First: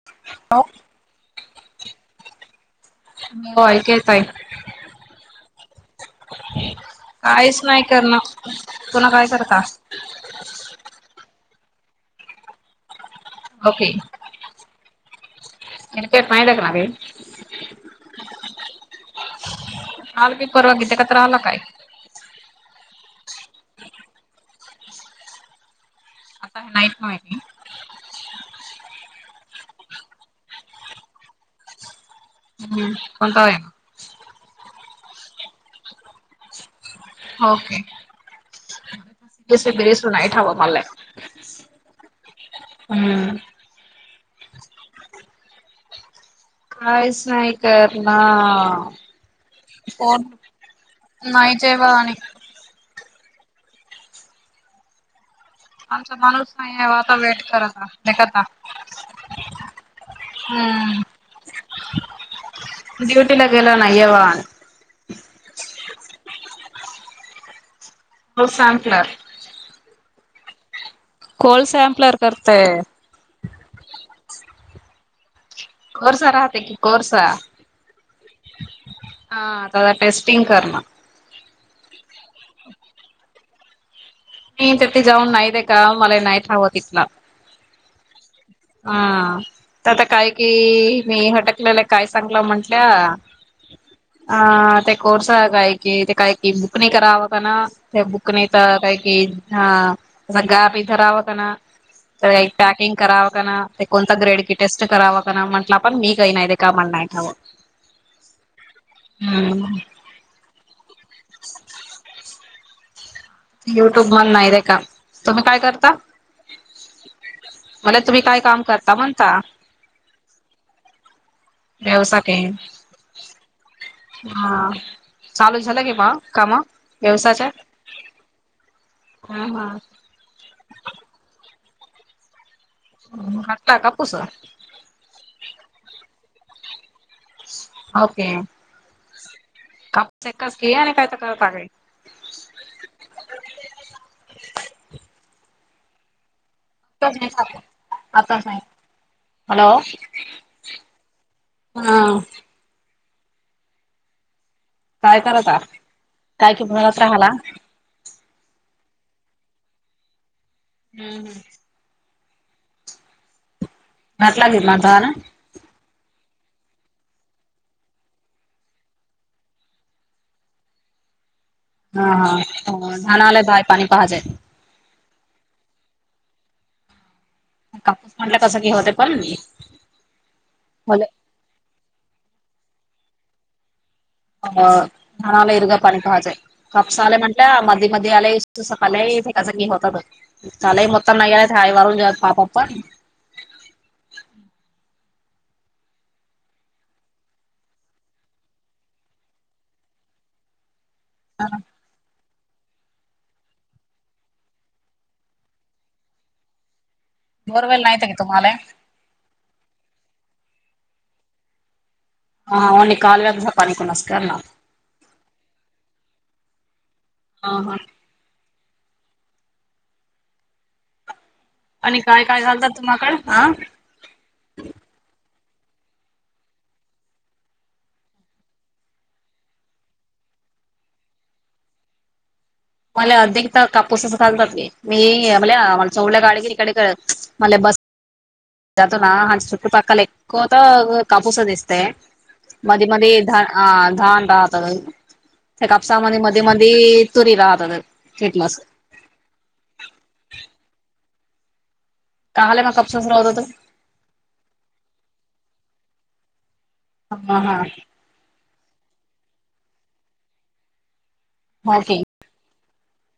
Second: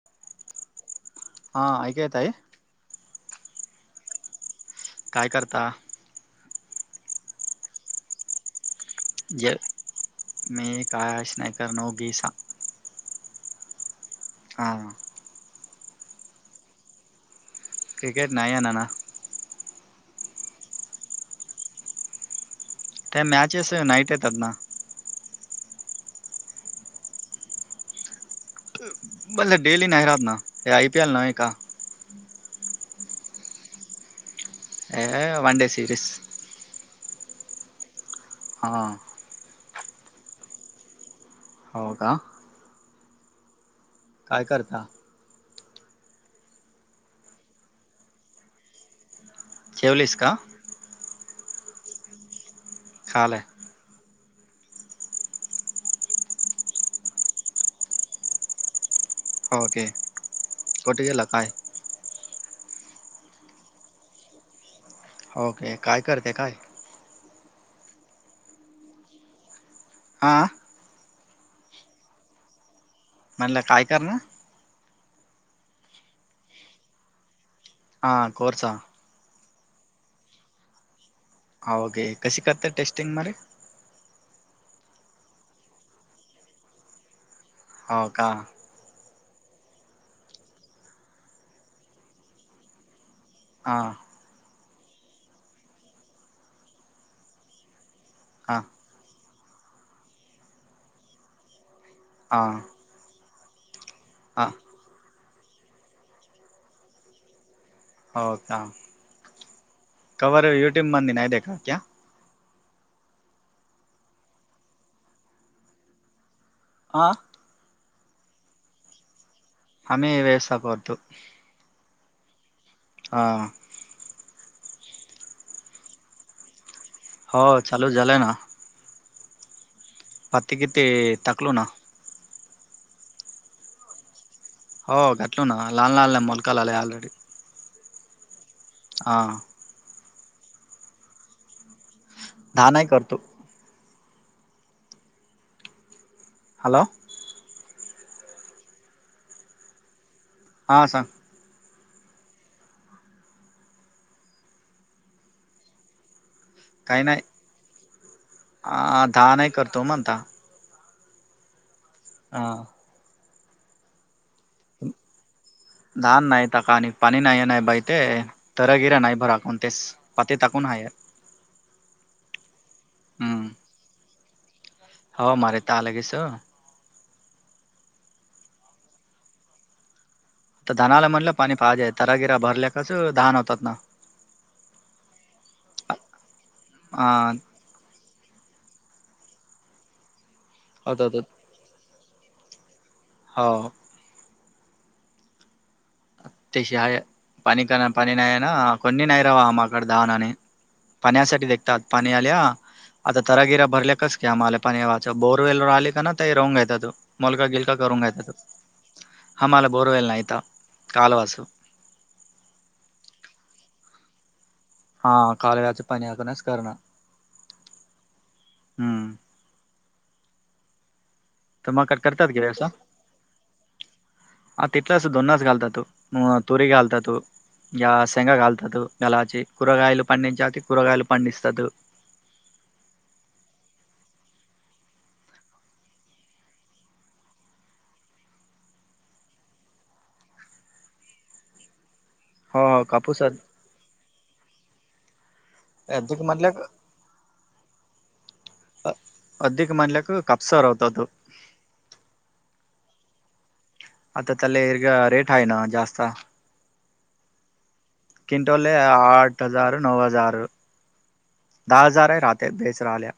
[unintelligible] हां ऐकू येतय. हो ऐकू येतय. काय करता. काहीच नाही करण तुन्हा काय जे करता मी कायशनॅकरनो ग स ओके हा एत् नाही टेकणार क्रिकेट नाही आहे ना ना आल बी परवागित का तर राहिला काय ते मॅचस नाईट येतात ना आता हे नाहीत मा माती ब डेली नाही रात ना हे आय पी एल ना आहे का हम्म कोणता आहेई ए वन डे सिरीज ओके हा बिरेस नाही ठव मला हो का हम्म काय करता कायच ना कार नान जेवलीस का नाही जयवा आणि खाले आहे. आमचा माणूस नाही आहे आता वेट करता घता ओके हम्म कोठ गेला काय ड्युटीला गेल नाहीयवान ओके काय करते काय हो सांपला ह कोल्स सॅम्पलर करतय म्हणलं काय करण कोर्सा राहते की कोरसा हां कोर्स ह त टेस्टिंग करण हा ओके कशी करत टेस्टिंग मध्ये मी तर त ते जाऊन नाहीते का मला नाही ठ हवं तिथला हाव का हा तर आता काय कि मी हटकलेलं काय सांगलं म्हंटल्या हां ह ते कोर्स काय कि ते काय कि बुक नाही कराव ना बुकणी हा तर का कि ह गा पिधरावत ना तर हा पॅकिंग करावं का ते कोणता हा ग्रेड किटे अस करावं म्हटलं पण मी काही नाही ते का म्हण नाही कावं हो का हम्म कवर युट्यूम मंद नाय दे्या काक्या युट्यूब मण नाही रे का तुम्ही काय करता हा मला तुम्ही काय काम करता म्हणता आम्ही व्यवसाय करतो व्यवसा का हां हा चालू झालं कि बा काम हो व्यवसायाच्या चालू झालंय हा हा पात क ते टाकलो ना. [inaudible] हो घाटलो ना लहान लहान ल मोलका ला आला [unintelligible] ओके हां काप एकाच घ आणि काय तर करत का [unintelligible] द नाही करतो [unintelligible] हॅलो आता नाही हॅलो हां सांग हा काय करत काय कि म्हणत काही नाही राहाला आ दहा नाही करतो मणता हम् हम्म हा घात लागेल मात ना [unintelligible] धान नाय ताका काणी पणी नाहीय नाही [unintelligible] तर घर्या नाय भरा कोणतेच पाते ताकूनण हाय [unintelligible] हा हा धान ला आहे पाणी पहा जाय [unintelligible] हो मारे तालागे सं कापूस म्हटलं कसं घ होत पण [unintelligible] तर मले धनाला म्हणलं पाणी पाहाजे तागिरा भरल्या कस धान होतात ना अ धनाला इरगा पाणी पाहाजय कपसाले हा म्हंटल्या म आलाय सकाल होत लाय होतात मता होतात. नाही [unintelligible] छाय मारून घ्यात पापाप् हो अ तेशहाय पाणी का पाणी नाहीय ना कोणी नाहीै रावाम अकड दाहाना आणि पाण्यासाठी देखतात पाणी आल्या आता तरागिरा भरल्या कास की आम्हाला पाण वाच बोरवेलवर आली का ना ते रहंग येत तू मोलका गिलका बोरवेल करू नाहीत घा की येत त तुम्हाला हा मला बोरवेल नाही यता कालवास ह ओननी काल व्यागसा पनी कोणास्कार ना [unintelligible] हा कालव्याचं पाणी अूनच करणं ह ह हम्म तर माकड आणि काय करतात की काय व्यवसाय घालतात तुम्हाकड ह हा तथलाच दोन्स घातात तू तुरी घलतात तू [unintelligible] या शेंग घालतात गलाची करगयला पंडीचीगयला पंडीतात [unintelligible] मला अधिक तर कापूसच चालतात नाही मी म्ह उड्या गाळेगिरीकडे [unintelligible] मले बस जतना ह चुटूपकाला एक्कवत कपूसधस् [unintelligible] हो हो मध्ये मध्ये कापूस अ धान राहतात त्या कापसा म मध्ये म्हटलं मध्ये तुरी राहतात टलंस अधिक मधल्याक कापसा रोवतात काय मग कप् सुरवत होतो [unintelligible] आता त्याले इर्ग रेट हाय ना जास्त हां हां क्विटोले आठ हजार नऊ हजार दहा ओके हजार आहे राहते बेच राले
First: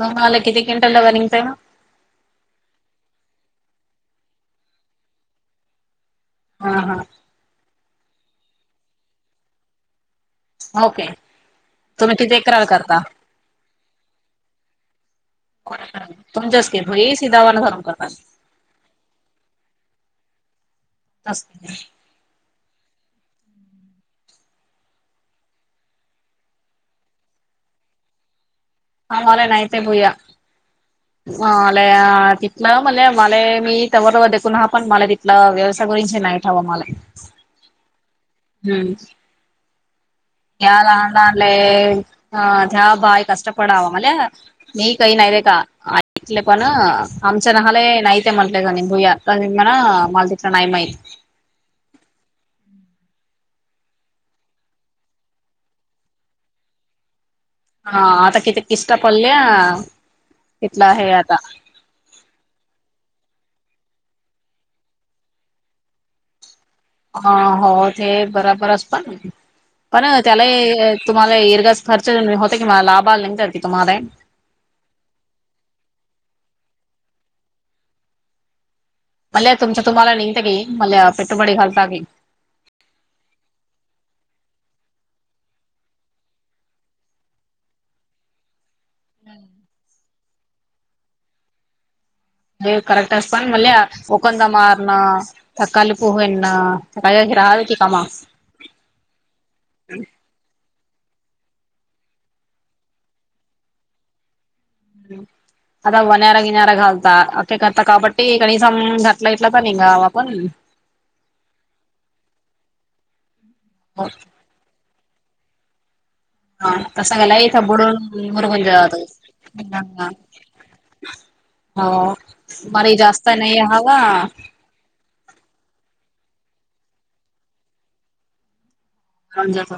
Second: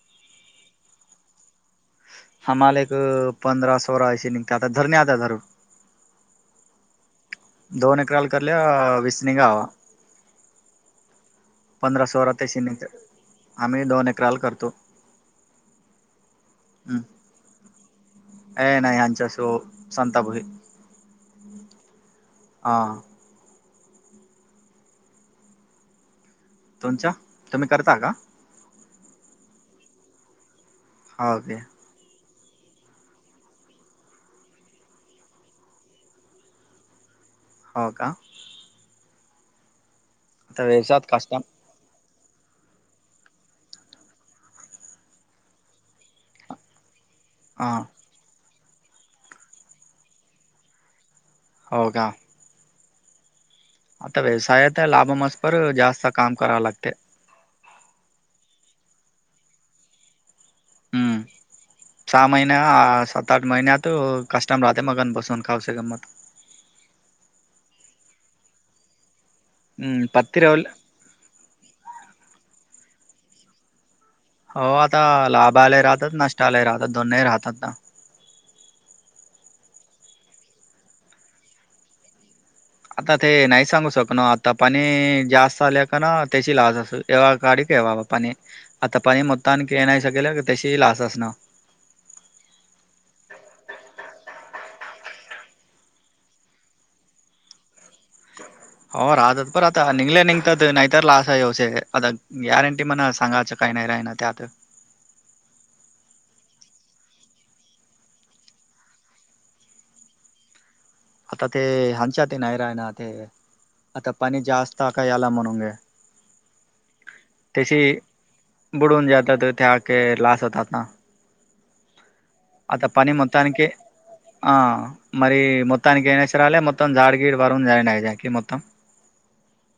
मग मला किती किंटा ल वर्िंग आहे ना [unintelligible] हमले एक पंधरासो राशी निघत आता धरणे आता जरूर हा हा दोन एकराल कराले विस नींगावा ओके पंधरा तुम्ही सोळा तशी किती्रल निघते करता आम्ही दोन एकराल करतो तुमच्याच के भई सिधावाना सरू करतात अ नाही आच्या शो सांताभही तस् हां तुमच्या तुम्ही करता का ह मले नाहीह ते भूया हो ह के तिथलं म्हण मला मी तवर देून ह पण मला तिथलं व्यवसाय करून नाही ठ हवां मला हो का हम्म आता याला व्यवसायात कष्ट आणलाानले ह त्या बाय कष्टपडावा मला म काही नाही दे का आईले पण आमच्या हा नाले नाहीहते म्हणटले कानी भूया मना माला तिकला नाही माहि हो का आता व्यवसायात लाभमसपर जास्त काम कराव लागते हा आता किथ किस् पडल्या तिथला आहे आता चहा महिन सात आठ महिनत कस्टमर राहते मगन बसून खाऊ श गं मत हा हो ते बरोबरच पण हम्म पण पत्ती त्याला रवल तुम्हाला इर्गास खर्च होते कि मला लाभाला नाही तरी तुम्हाला हो आता लाभ आले राहतात नष्ट आले राहतात दोन्ही राहतात ना मल्ल तुमच्या तुम्हाला निंतगे मल पट बडी घल्टगी आता ते नाही सांगू शकन आता पाणी जास्त आले का ना त्याची लाच असे तेव्हा गाडी कवा बा पाणी आता पाणी मता आणखी नाही शकेल का त्याशी लास असणं अ करक्ट अस पण मल वकंद मार ना तकाळीली पूहू ना तकाळी राहा च कामा हो राहतात बर आता निघले निघतात नाहीतर लाश आहे्यवश आता गॅरंटी मणा सांगायच काही नाही राहि ना त्यात ह आता वनरा गिनऱ घालता अे करता काबटी कण सम घटलं इटलं तर नि गाव आपण आता ते हांच्याात नाही राय ना ते आता पाणी जास्त आ का याला म्हणूने हा तसा गेला इथं त्याची बुडून मुरगून जातो बुडून जेातात त्याक लास होतात ना हो आता मरी पणी जास्त नाही मतक हवा हह मरी मताा क ये नच रले मतम जाडगीडी वरून ज जाईन आहे जाा ककी मतम रजात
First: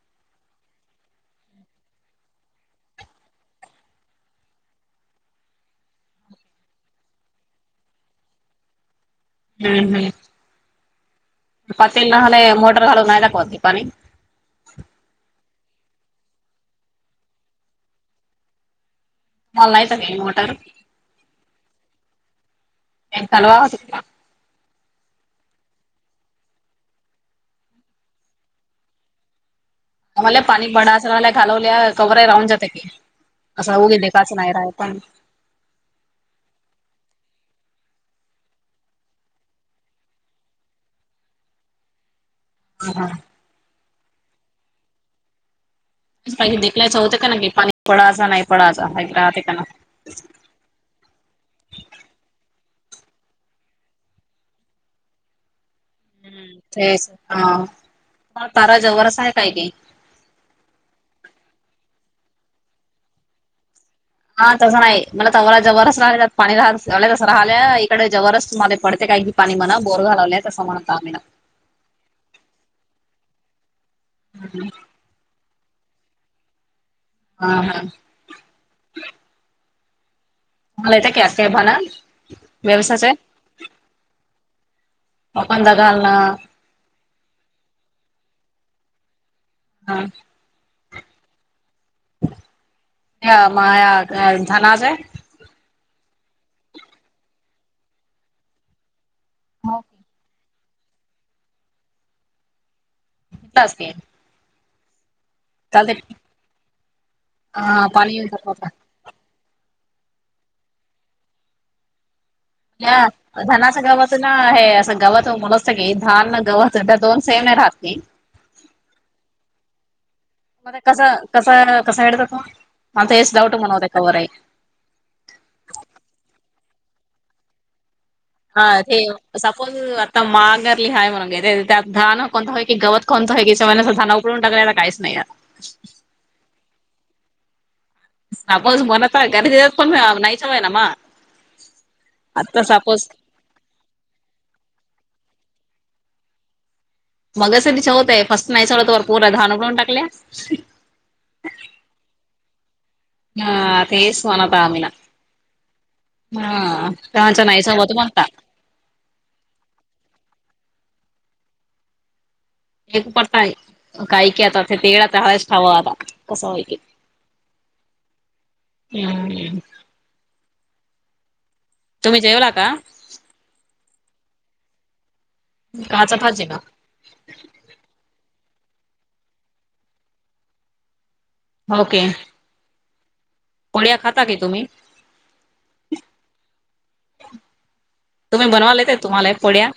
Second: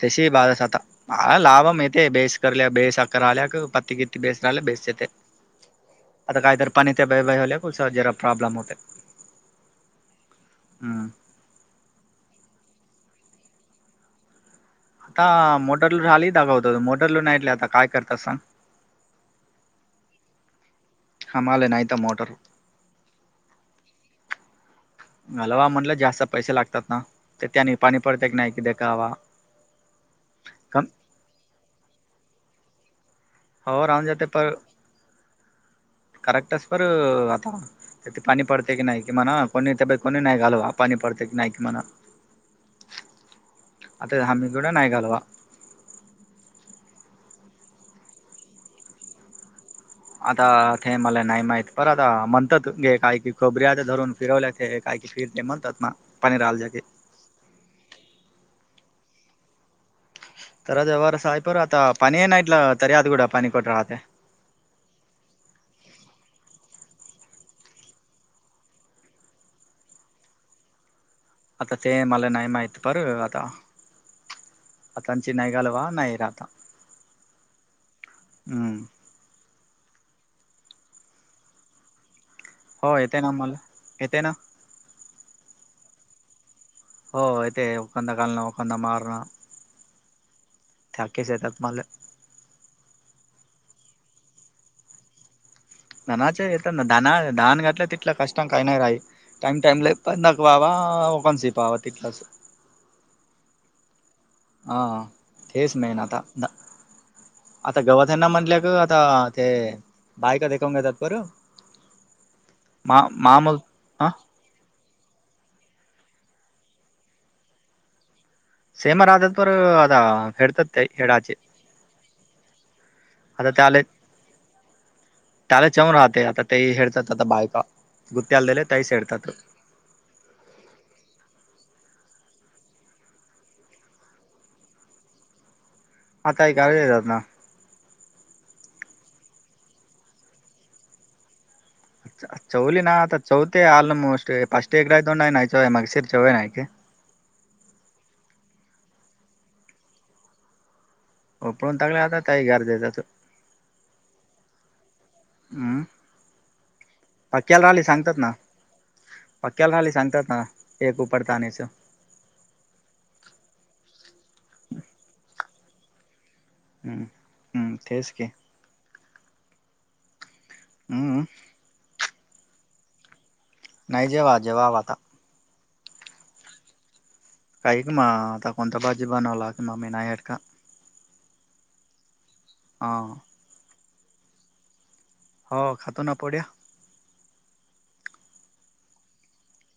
त्याशी बाारस आातता ह लाभम येते बेस कर बेस अखरा आल्या पत्ती किती बेस राहिला बेस येते आता काहीतरी पाणी ते बय बाले कु जरा प्रॉब्लेम होते हम्म हम् हम्म पातल ना हले मोटर घालून नाही दावते पाणी आता मोटर लू राहिली दागावत मोटर लू नाहीटले आता काय करतात सांग मलायत नाही मोटर हमले आहे नाता मोटर एक सलवा घलवा म्हटलं जास्त पैसे लागतात ना तर त्याने पाणी पडत क नाही कि दे कावा आम्हाला पाणी बडा असला घालवल्या कवरा राहून जात की असं हो होऊगे राहून नाही काच नाही राय पण करेक्टस परर आता त्याती पनी पडते क ना नाहीकी मणा कोणी ते कोणी नाही कलवा पनी पडते क ना नाहीकी म ह, हा. आता हमी कड नाहीय घालवा. आधी देखलायचं होत का, ना की पाणी पळाचा. नाही पळाचा. राहते का ना? आता ते मला नाही माहित. पर आता म्हणतात गे काय की, खबऱ्या आता धरून फिरवल्या ते अक्चुअली ते म्हणतात ना पाणी हम्म. राहिल की तेच, हा. तारा जवरच हाय काय की. तारा जवरच हाय. पर आता पाणीय नाइट ला, तरी आद गुडा पाणी पड राहतय. हा तसं नाही. मला तव जवरच राहिले, पाणी राह तस राहिल्या. इकडे जवरच मध्ये पडते काय की. पाणी म्हणा, बोर घालवलेय, तसं म्हणत आम्हीला. आता ते मला नाही माहीत पर, आता [inaudible] आतांची नाही गालवा, नाही राता. ह, हा. हम्. [unintelligible] हो. येतय ना मला. येते ना. ओपन दादा आल ना. हो. अ ते खंद कलना खंद मारणा. हा. [unintelligible] येतात मल. माया अ झानाजय. धनाचे येतना. धना -धान घातलं तितलं कष्ट काही नाही राही. टाइम -टाइमला पण वावा कोण सी पावा तिकलास. कुठं, असते? हा. तेच चालते नाहीेन आता. आता हा पाणी येऊन गवथ्यांना जात म्हणल्या ग आता ते, बाईका देखंग घेतात बरं. या. धनाच्या हा गवत. ना हे असं गवत मुण असत की. धान ना गवत दोन सेम नाही राहती. सेमा राहतात, पर आता फेडतात म ते कस, हेडाचे कस कसा हडत तू. माता हेच आता डाऊट त्याले म्हणवते का वरही. त्याला चेवन राहते. आता तेही हेडतात आता बायका. गुत्त्याला दिले हा तहीच ते हेडतात. आता मांगरली हय म्हनग. त्यात धान कोणता हाय की, गवत कोणत की. हे स धान [unintelligible] टागला काहीच नाही. आता हे गावी येतात ना. [unintelligible] पण नाहीच आहे नामा. चवली ना आता. चवथ आहे आलमोस्ट. फस्ट एकडा तों ना चय मगशीर चवय नाय. मग स तिच्या होतं. फस्ट नाही सलवत वर पूरन उडवून टाकल्या. उपळून ताकल्या आता तही गरज यचात. ह तेस वानता आमीना. अं. हा चानस नाहीस बदु मनता. पक्याला खाली सांगताता. एक उपर तानिसा. एक पडताय. काही की आता. ते तेे डा त्या ठाव आता. कसं होई. हम्, ह्. तेच की. हम्. अ, अं. तुम्ही जेवला का? नाही जेवा, जेवाव आता. काचा भाजे का? काही क मा. आता कोंता बाजी बणवला लाख मामी ना याट का. ओके हां पोळ्या खाता काी तुम्ही हो खातो नपड्या तुम्ही बनवालाेत तुम्हाला एक पड्या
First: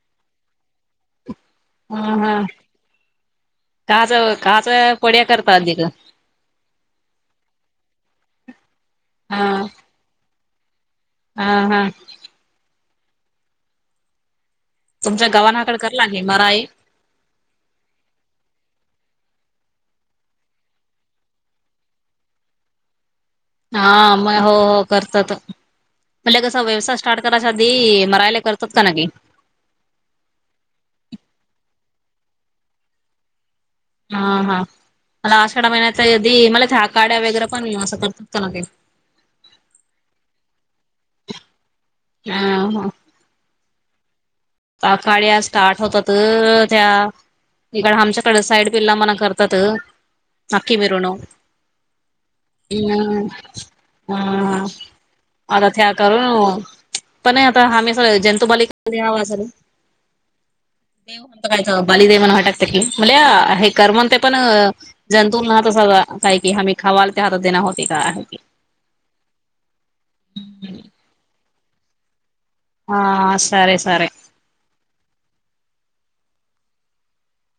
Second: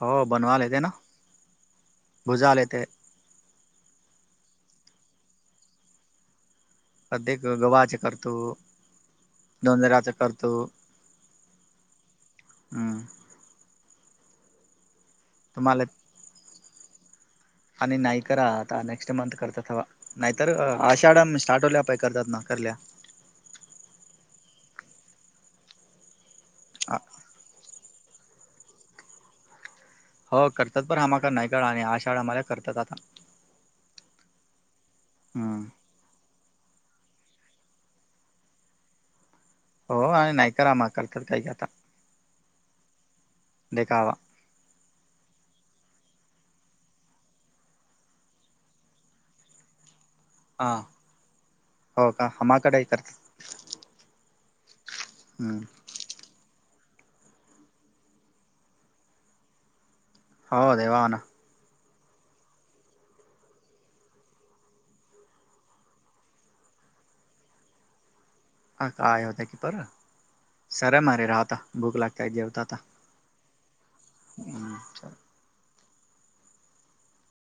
हो बनवालाेत ना हा हा भुजाला येते काच काच पड्या करतात अधिक कधक गव्हाचे करतो दोंदराचं करतो हम हम हम्म तुमच्या गवानाकड तुम्हाला कला आहे मराय आणि नाही करा आता नेक्स्ट मंथ करतात हवा नाहीतर आषाढ्या स्टार्ट होल्या पाहि करतात ना करल्या हा मग हो हो करत म्हज कस व्यवसाय स्टार्ट तरराध मरायला करतात का की हो करतात पण हमा नाही काळा आणि आशाळाम्हाला करतात आता हा हा मला हम्म आषाढा महिन्याती मला त्याकाड्या वगैरे पण असं करतात का ना काही हो आणि नाही करामा करतात काही क आता हा ह देखावा आखाड्या स्टार्ट होत तर त्या इकड आमच्याकड साईड पिल्ला मना करतात नक्की मिरून हम् हो का हमाकडे करतात हा हम्म आता हथर कर पण नाही आता हम्ही सर जंतुबालिकाव सर हो देवा ना कायचं बालीदेव म्हण वाटत म्हण हे कर म्ह ते पण जंतूंना तस काय कि हम्ही खवाल त्या हातात देणार होते का आहे हा काय होता कीपर सर मर राहता भूक लागताय जेवता आता हा सर सर हम्